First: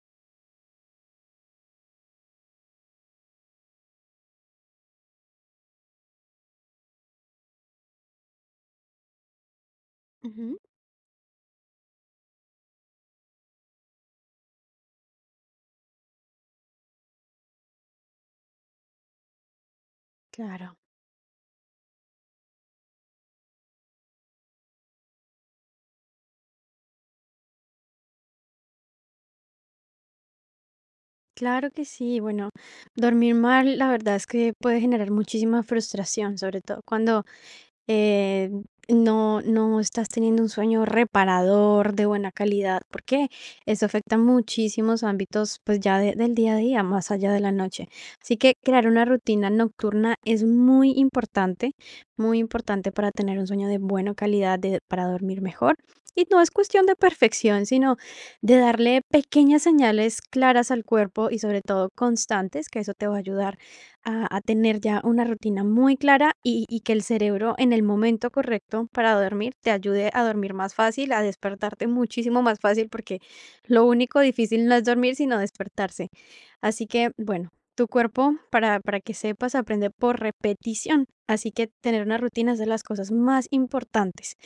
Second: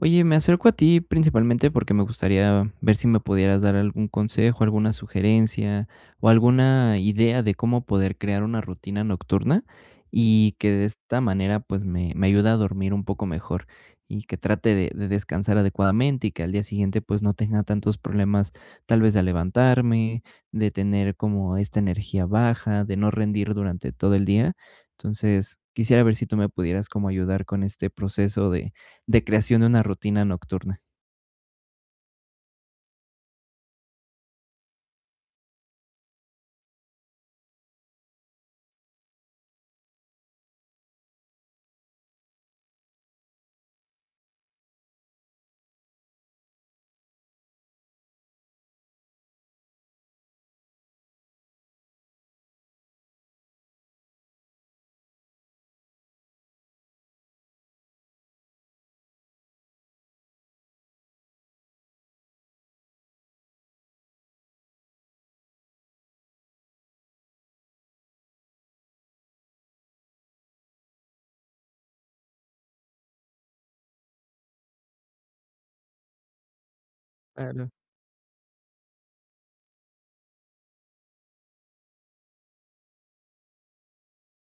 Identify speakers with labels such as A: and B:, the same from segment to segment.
A: Oye, me acerco a ti principalmente porque me gustaría ver si me pudieras dar algún consejo, alguna sugerencia o alguna idea de cómo poder crear una rutina nocturna y
B: Ujú.
A: que de esta manera pues me ayude a dormir un poco mejor y que trate de descansar adecuadamente y que al día siguiente pues no tenga tantos problemas tal vez de levantarme,
B: Claro,
A: de tener como esta energía baja, de no rendir durante todo el día. Entonces, quisiera ver si tú me pudieras como ayudar con este proceso de creación de una rutina nocturna.
B: claro que sí. Bueno, dormir mal, la verdad es que puede generar muchísima frustración, sobre todo cuando eh, no estás teniendo un sueño reparador de buena calidad, porque eso afecta muchísimos ámbitos, pues ya del día a día, más allá de la noche. Así que crear una rutina nocturna es muy importante para tener un sueño de buena calidad, para dormir mejor. Y no es cuestión de perfección, sino de darle pequeñas señales claras al cuerpo y sobre todo constantes, que eso te va a ayudar a tener ya una rutina muy clara y que el cerebro en el momento correcto para dormir te ayude a dormir más fácil, a despertarte muchísimo más fácil, porque lo único difícil no es dormir, sino despertarse. Así que, bueno,
A: Claro,
B: tu cuerpo, para que sepas, aprende por repetición. Así que tener una rutina es de las cosas más importantes.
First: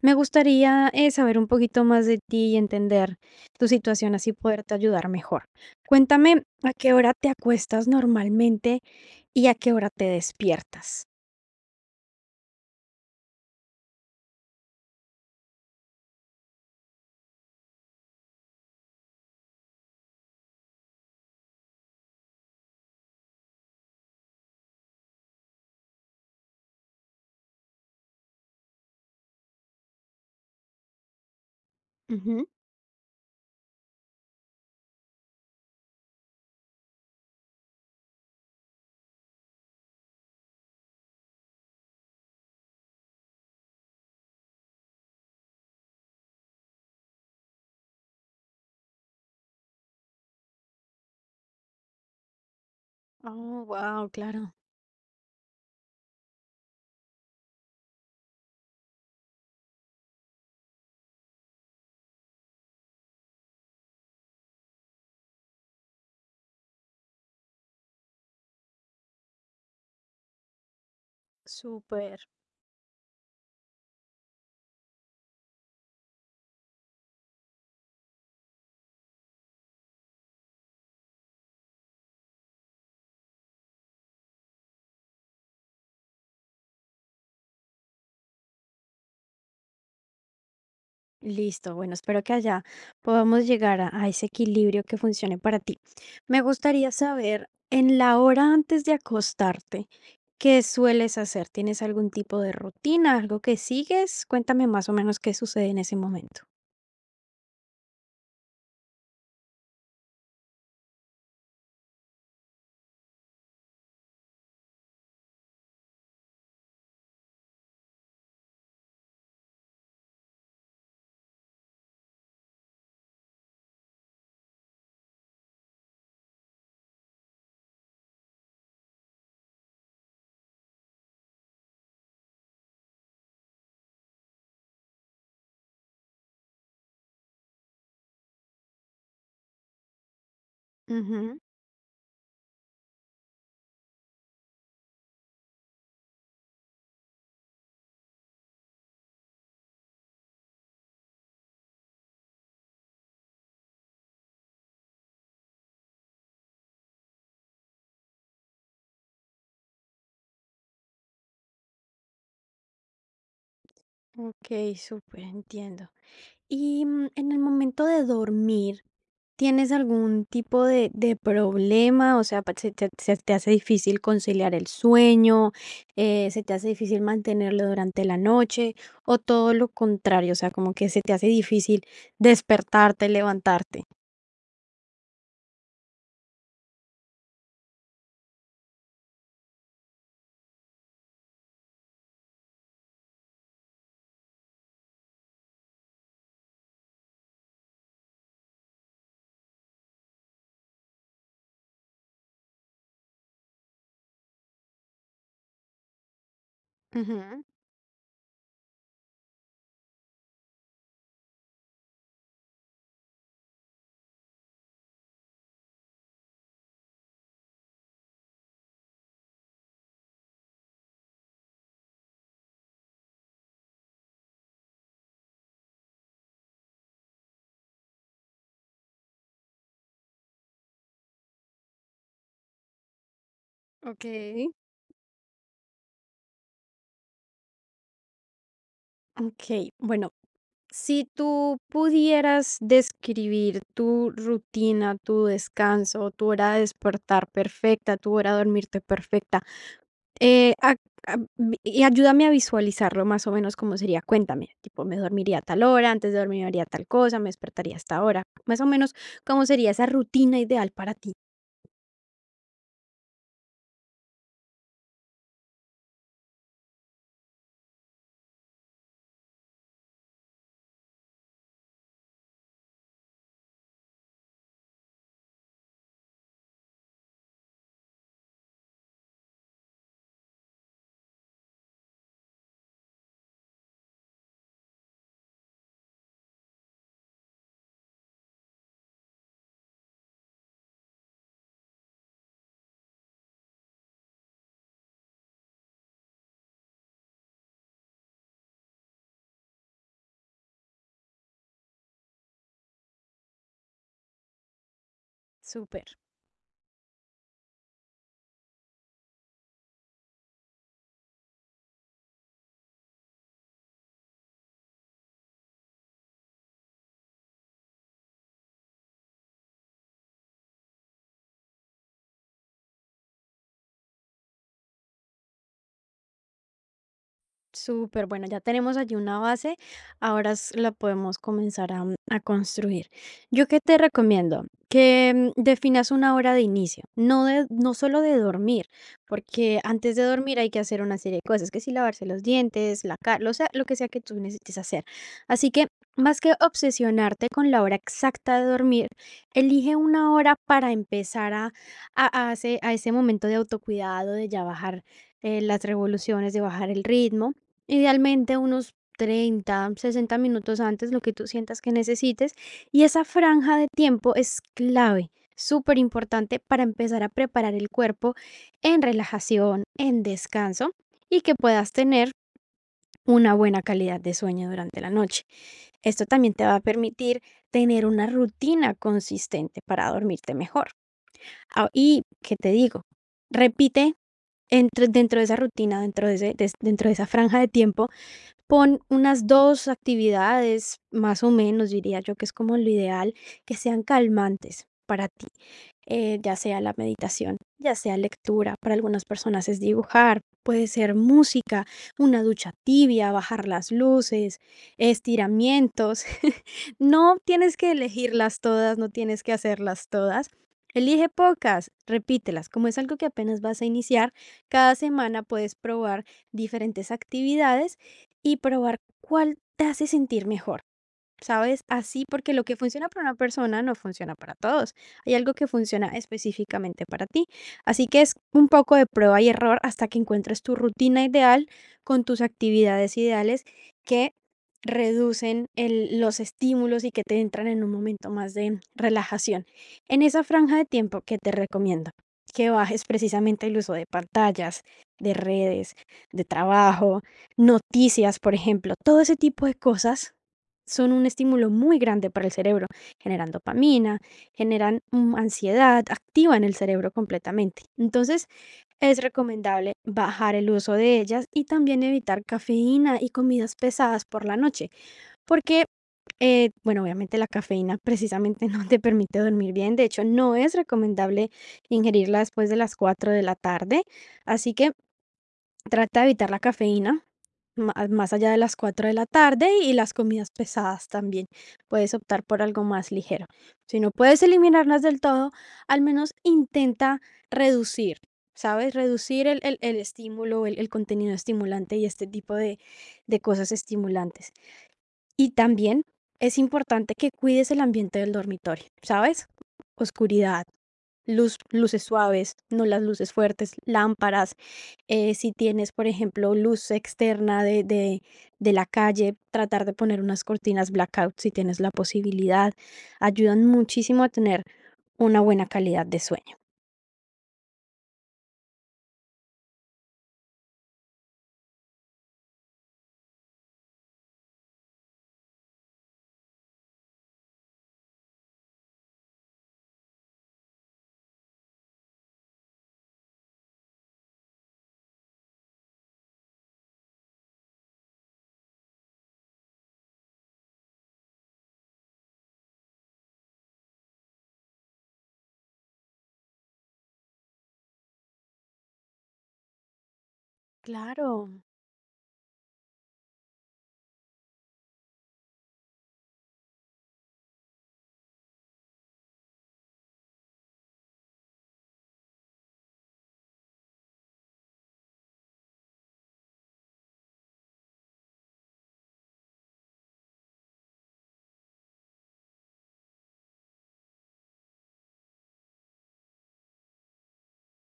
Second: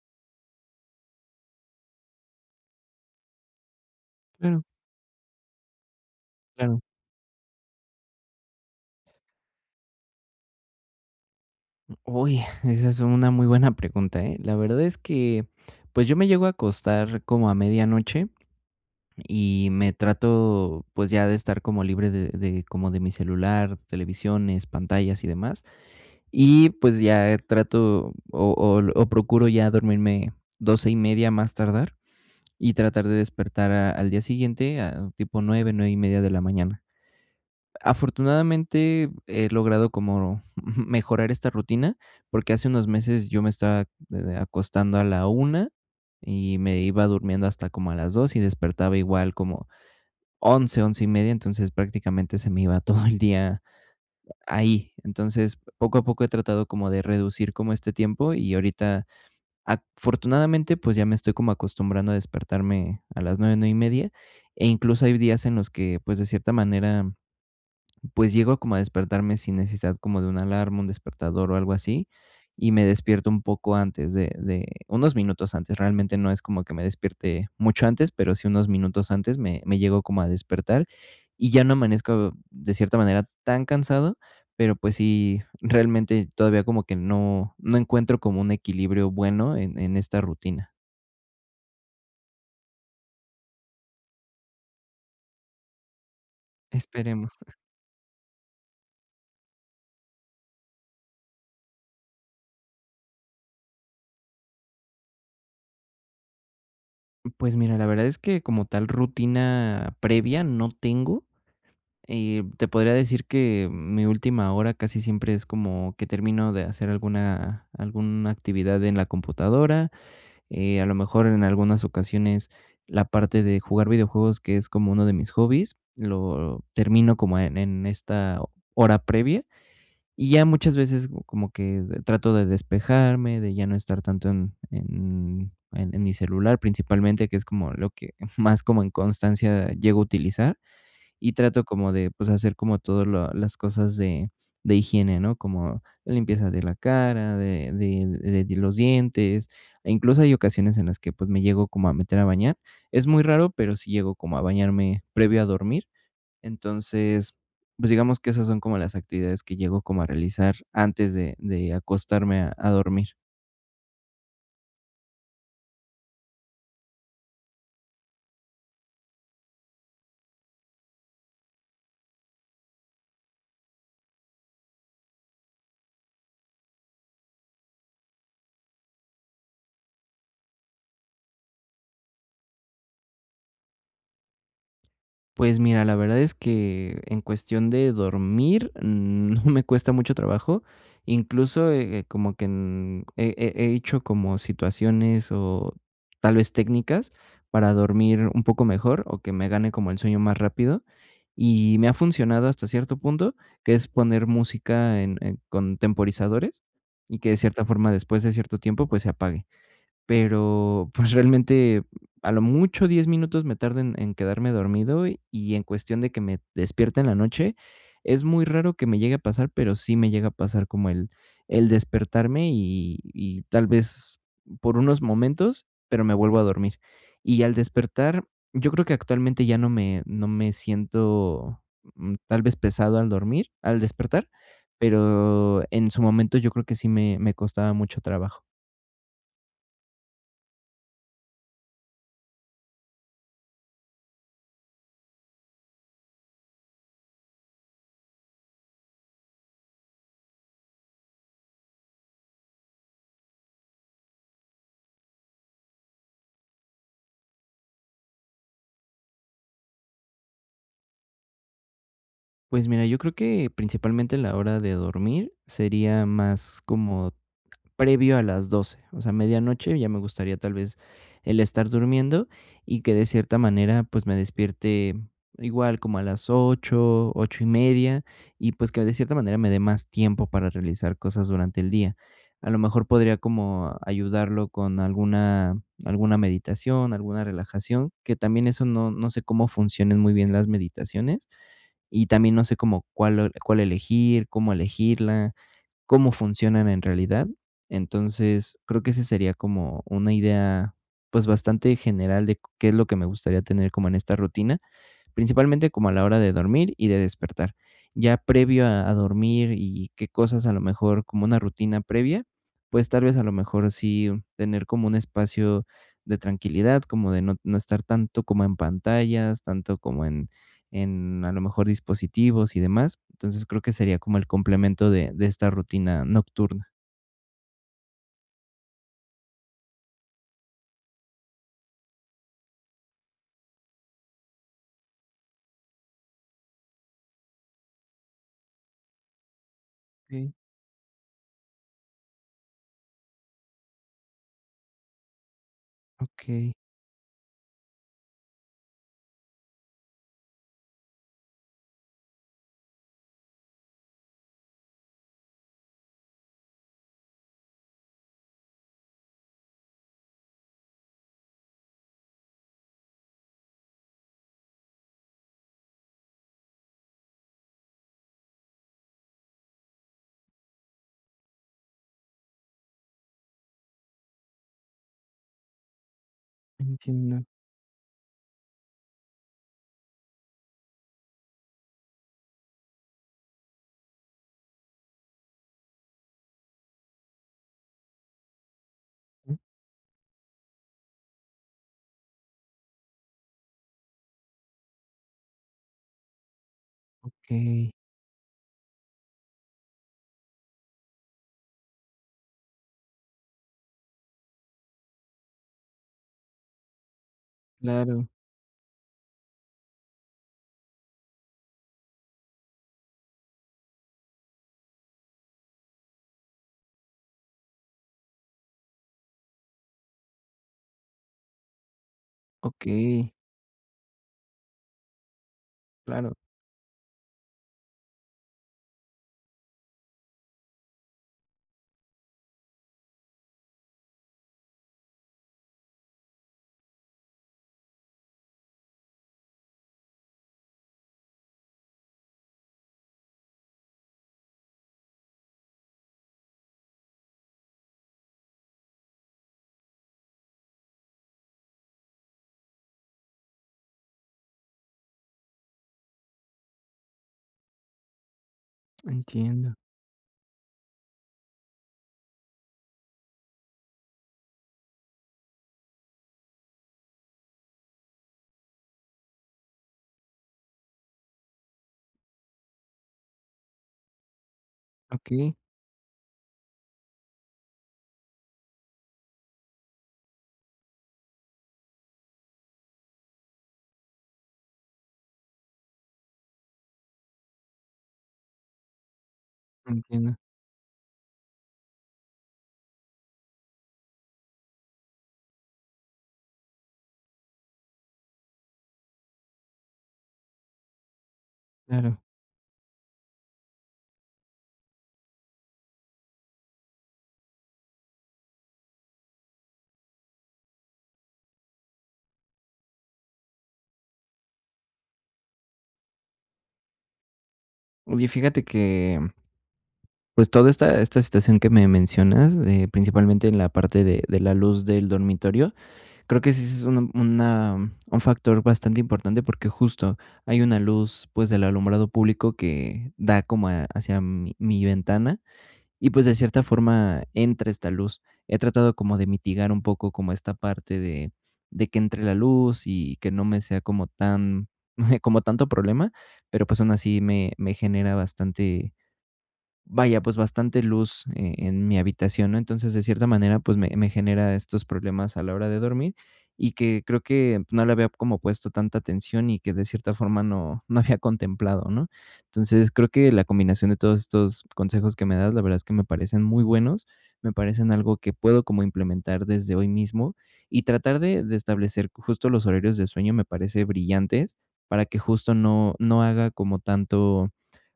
B: Me gustaría saber un poquito más de ti y entender tu situación, así
A: claro,
B: poderte ayudar mejor. Cuéntame, ¿a
A: claro.
B: qué hora te acuestas normalmente y a qué hora te despiertas?
A: Uy, esa es una muy buena pregunta, ¿eh? La verdad es que, pues yo me llego a acostar como a medianoche y me trato, pues ya de estar como libre de mi celular, televisiones, pantallas y demás. Y pues ya trato o procuro ya dormirme 12:30 más tardar
B: Ujú.
A: y tratar de despertar al día siguiente a tipo nueve, nueve y media de la mañana. Afortunadamente he logrado como mejorar esta rutina, porque hace unos meses yo me estaba, acostando a la una y me iba durmiendo hasta como a las 2 y despertaba igual como 11 11 y media. Entonces prácticamente se me iba todo el día
B: Oh, wow, claro,
A: ahí. Entonces, poco a poco he tratado como de reducir como este tiempo y ahorita, afortunadamente, pues, ya me estoy como acostumbrando a despertarme a las 9 9 y media, e incluso hay días en los que, pues, de cierta manera pues llego como a despertarme sin necesidad como de una alarma, un despertador o algo así,
B: súper.
A: y me despierto un poco antes de unos minutos antes. Realmente no es como que me despierte mucho antes, pero sí unos minutos antes me llego como a despertar y ya no amanezco de cierta manera tan cansado, pero pues sí, realmente todavía como que no encuentro como un equilibrio bueno en esta rutina.
B: Listo, bueno, espero que allá podamos llegar a ese equilibrio que funcione para ti. Me gustaría
A: Esperemos.
B: saber, en la hora antes de acostarte, ¿qué sueles hacer? ¿Tienes algún tipo de rutina, algo que sigues? Cuéntame más o menos qué sucede en ese momento.
A: Pues mira, la verdad es que como tal rutina previa no tengo. Y te podría decir que mi última hora casi siempre es como que termino de hacer alguna, alguna actividad en la computadora, a lo mejor en algunas ocasiones la parte de jugar videojuegos, que es como uno de mis hobbies, lo termino como en esta hora previa y ya muchas veces como que trato de despejarme, de ya no estar tanto en mi celular principalmente, que es como lo que más como en constancia llego a utilizar y
B: Ujú.
A: trato como de, pues, hacer como todas las cosas de higiene, ¿no? Como la limpieza de la cara, de los dientes, e incluso hay ocasiones en las que, pues, me llego como a meter a bañar. Es muy raro, pero sí llego como a bañarme previo a dormir. Entonces, pues, digamos que esas son como las actividades que llego como a realizar antes de acostarme a dormir.
B: Ok, súper, entiendo. Y, en el momento de dormir, ¿tienes algún tipo de problema? O sea, pa ¿se te hace difícil conciliar el sueño? ¿Se te hace difícil mantenerlo durante la noche? O todo lo contrario, o sea, como que se te hace difícil despertarte, levantarte.
A: Pues mira, la verdad es que en cuestión de dormir, mm, no me cuesta mucho trabajo. Incluso, como que he hecho como situaciones o tal vez técnicas para dormir un poco mejor o que me gane como el sueño más rápido. Y me ha funcionado hasta cierto punto, que es poner música con temporizadores y que de
B: Ujú,
A: cierta forma después de cierto tiempo pues se apague. Pero, pues, realmente, a lo mucho 10 minutos me tardo en quedarme dormido y en cuestión de que me despierte en la noche, es muy raro que me llegue a pasar, pero sí me llega a pasar como el despertarme y tal vez por unos momentos, pero me vuelvo a dormir. Y al despertar, yo creo que actualmente ya no me siento, mm, tal vez pesado al dormir al despertar,
B: okey.
A: pero en su momento yo creo que sí me costaba mucho trabajo.
B: Okey, bueno, si tú pudieras describir tu rutina, tu descanso, tu hora de despertar perfecta, tu hora de dormirte perfecta, ac a vi y ayúdame a visualizarlo más o menos cómo sería. Cuéntame, tipo, me dormiría a tal hora, antes de dormir haría tal cosa, me despertaría a esta hora. Más o menos, ¿cómo sería esa rutina ideal para ti?
A: Pues mira, yo creo que principalmente la hora de dormir sería más como previo a las 12, o sea, medianoche ya me gustaría tal vez el estar durmiendo y que de cierta manera pues me despierte igual como a las 8, 8 y media y pues que de cierta manera me dé más tiempo para realizar cosas durante el día. A lo mejor podría como ayudarlo con alguna, alguna meditación, alguna relajación, que también eso no sé cómo funcionen muy bien las meditaciones y también no sé cómo cuál elegir, cómo elegirla, cómo funcionan en realidad. Entonces, creo que ese sería como una idea, pues, bastante general de qué es lo que me gustaría tener como en esta rutina, principalmente
B: Súper.
A: como a la hora de dormir y de despertar. Ya previo a dormir y qué cosas a lo mejor como una rutina previa, pues tal vez a lo mejor sí tener como un espacio de tranquilidad, como de no estar tanto como en pantallas, tanto como en a lo mejor dispositivos y demás. Entonces creo que sería como el complemento de esta rutina nocturna.
B: Súper, bueno, ya tenemos allí una base, ahora s- la podemos comenzar a construir. Yo qué te recomiendo, que definas una hora de inicio, no, de, no solo de dormir, porque antes de
A: Ok,
B: dormir hay que hacer una serie de cosas, que si lavarse los dientes, la cara, o sea, lo que sea que tú necesites hacer. Así que, más que
A: ok,
B: obsesionarte con la hora exacta de dormir, elige una hora para empezar a ese momento de autocuidado, de ya bajar las revoluciones, de bajar el ritmo. Idealmente unos 30 60 minutos antes, lo que tú sientas que necesites. Y esa franja de tiempo es clave, súper importante para empezar a preparar el cuerpo en relajación, en descanso y que puedas tener una buena calidad de sueño durante la noche. Esto también te va a permitir
A: entiendo.
B: tener una rutina consistente para dormirte mejor. Ah, y, ¿qué te digo? Repite dentro de esa rutina, dentro de, dentro de esa franja de tiempo. Pon unas 2 actividades, más o menos, diría yo que es como lo ideal, que sean calmantes para ti, ya sea la
A: Ok,
B: meditación, ya sea lectura, para algunas personas es dibujar, puede ser música, una ducha tibia, bajar las luces, estiramientos. No tienes que
A: claro,
B: elegirlas todas, no tienes que hacerlas todas. Elige pocas, repítelas. Como es algo que apenas vas a iniciar, cada semana puedes probar diferentes actividades y probar cuál te hace sentir mejor. ¿Sabes? Así porque lo que
A: ok,
B: funciona para una persona no funciona para todos. Hay algo que funciona
A: claro,
B: específicamente para ti. Así que es un poco de prueba y error hasta que encuentres tu rutina ideal con tus actividades ideales que reducen los estímulos y que te entran en un momento más de relajación. En esa franja de tiempo que te recomiendo que bajes precisamente el uso de pantallas, de redes, de trabajo, noticias, por ejemplo, todo ese tipo de cosas son un estímulo muy grande para el cerebro, generan dopamina, generan ansiedad, activan el cerebro completamente. Entonces, es
A: entiendo.
B: recomendable bajar el uso de ellas y también evitar cafeína y comidas pesadas por la noche, porque, bueno, obviamente la cafeína precisamente no te permite dormir bien, de hecho, no es recomendable ingerirla después de las 4 de la tarde, así que
A: Ok,
B: trata de evitar la cafeína, ma- más allá de las 4 de la tarde y las comidas pesadas también. Puedes optar por algo más ligero. Si no puedes eliminarlas del todo, al menos intenta reducir, ¿sabes? Reducir el
A: entiendo.
B: estímulo, el contenido estimulante y este tipo de cosas estimulantes. Y también es importante que cuides el ambiente del dormitorio, ¿sabes? Oscuridad, luz, luces
A: Claro.
B: suaves, no las luces fuertes, lámparas. Eh, si tienes, por ejemplo, luz externa de la calle, tratar de poner unas cortinas blackout si tienes la posibilidad. Ayudan muchísimo a tener una buena calidad de sueño.
A: Oye, fíjate que, pues, toda esta situación que me mencionas, principalmente en la parte de la luz del dormitorio, creo que sí es un factor bastante importante, porque justo hay una luz, pues, del alumbrado público que da como a hacia mi ventana. Y pues de cierta forma entra esta luz. He tratado como de mitigar un poco como esta parte de que entre la luz y que no me sea como tan, como tanto problema, pero pues aún así me genera bastante vaya, pues bastante luz,
B: Claro,
A: en mi habitación, ¿no? Entonces, de cierta manera, pues me genera estos problemas a la hora de dormir y que creo que no le había como puesto tanta atención y que de cierta forma no había contemplado, ¿no? Entonces, creo que la combinación de todos estos consejos que me das, la verdad es que me parecen muy buenos, me parecen algo que puedo como implementar desde hoy mismo y tratar de establecer justo los horarios de sueño me parece brillantes para que justo no haga como tanto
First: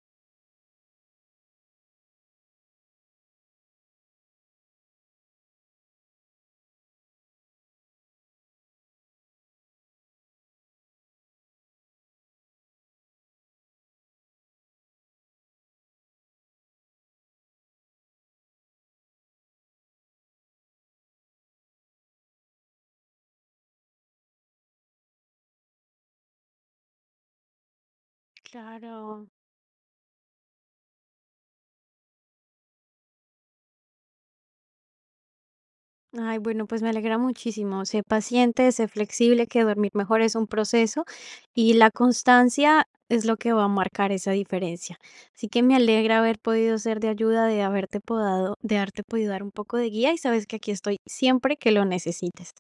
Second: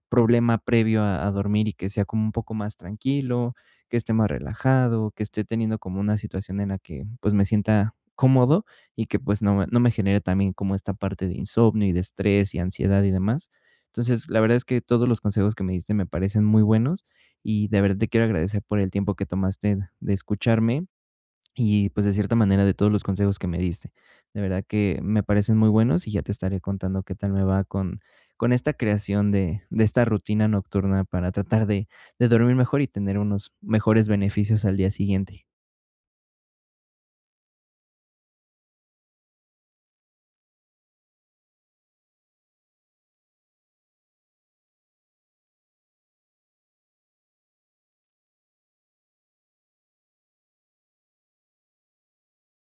A: problema previo a dormir y que sea como un poco más tranquilo, que esté más relajado, que esté teniendo como una situación en la que pues me sienta cómodo y que pues no, no me genere también como esta parte de insomnio y de estrés y ansiedad y demás. Entonces, la verdad es que todos los consejos que me diste me parecen muy buenos y de verdad te quiero agradecer por el tiempo que tomaste de escucharme y pues de cierta manera de todos los consejos que me diste. De verdad que me parecen muy buenos y ya te estaré contando qué tal me va con esta
B: claro.
A: creación de esta rutina nocturna para tratar de dormir mejor y tener unos mejores beneficios al día siguiente.
B: Ay, bueno, pues me alegra muchísimo. Sé paciente, sé flexible, que dormir mejor es un proceso y la constancia es lo que va a marcar esa diferencia. Así que me alegra haber podido ser de ayuda, de haberte podado, de haberte podido dar un poco de guía y sabes que aquí estoy siempre que lo necesites.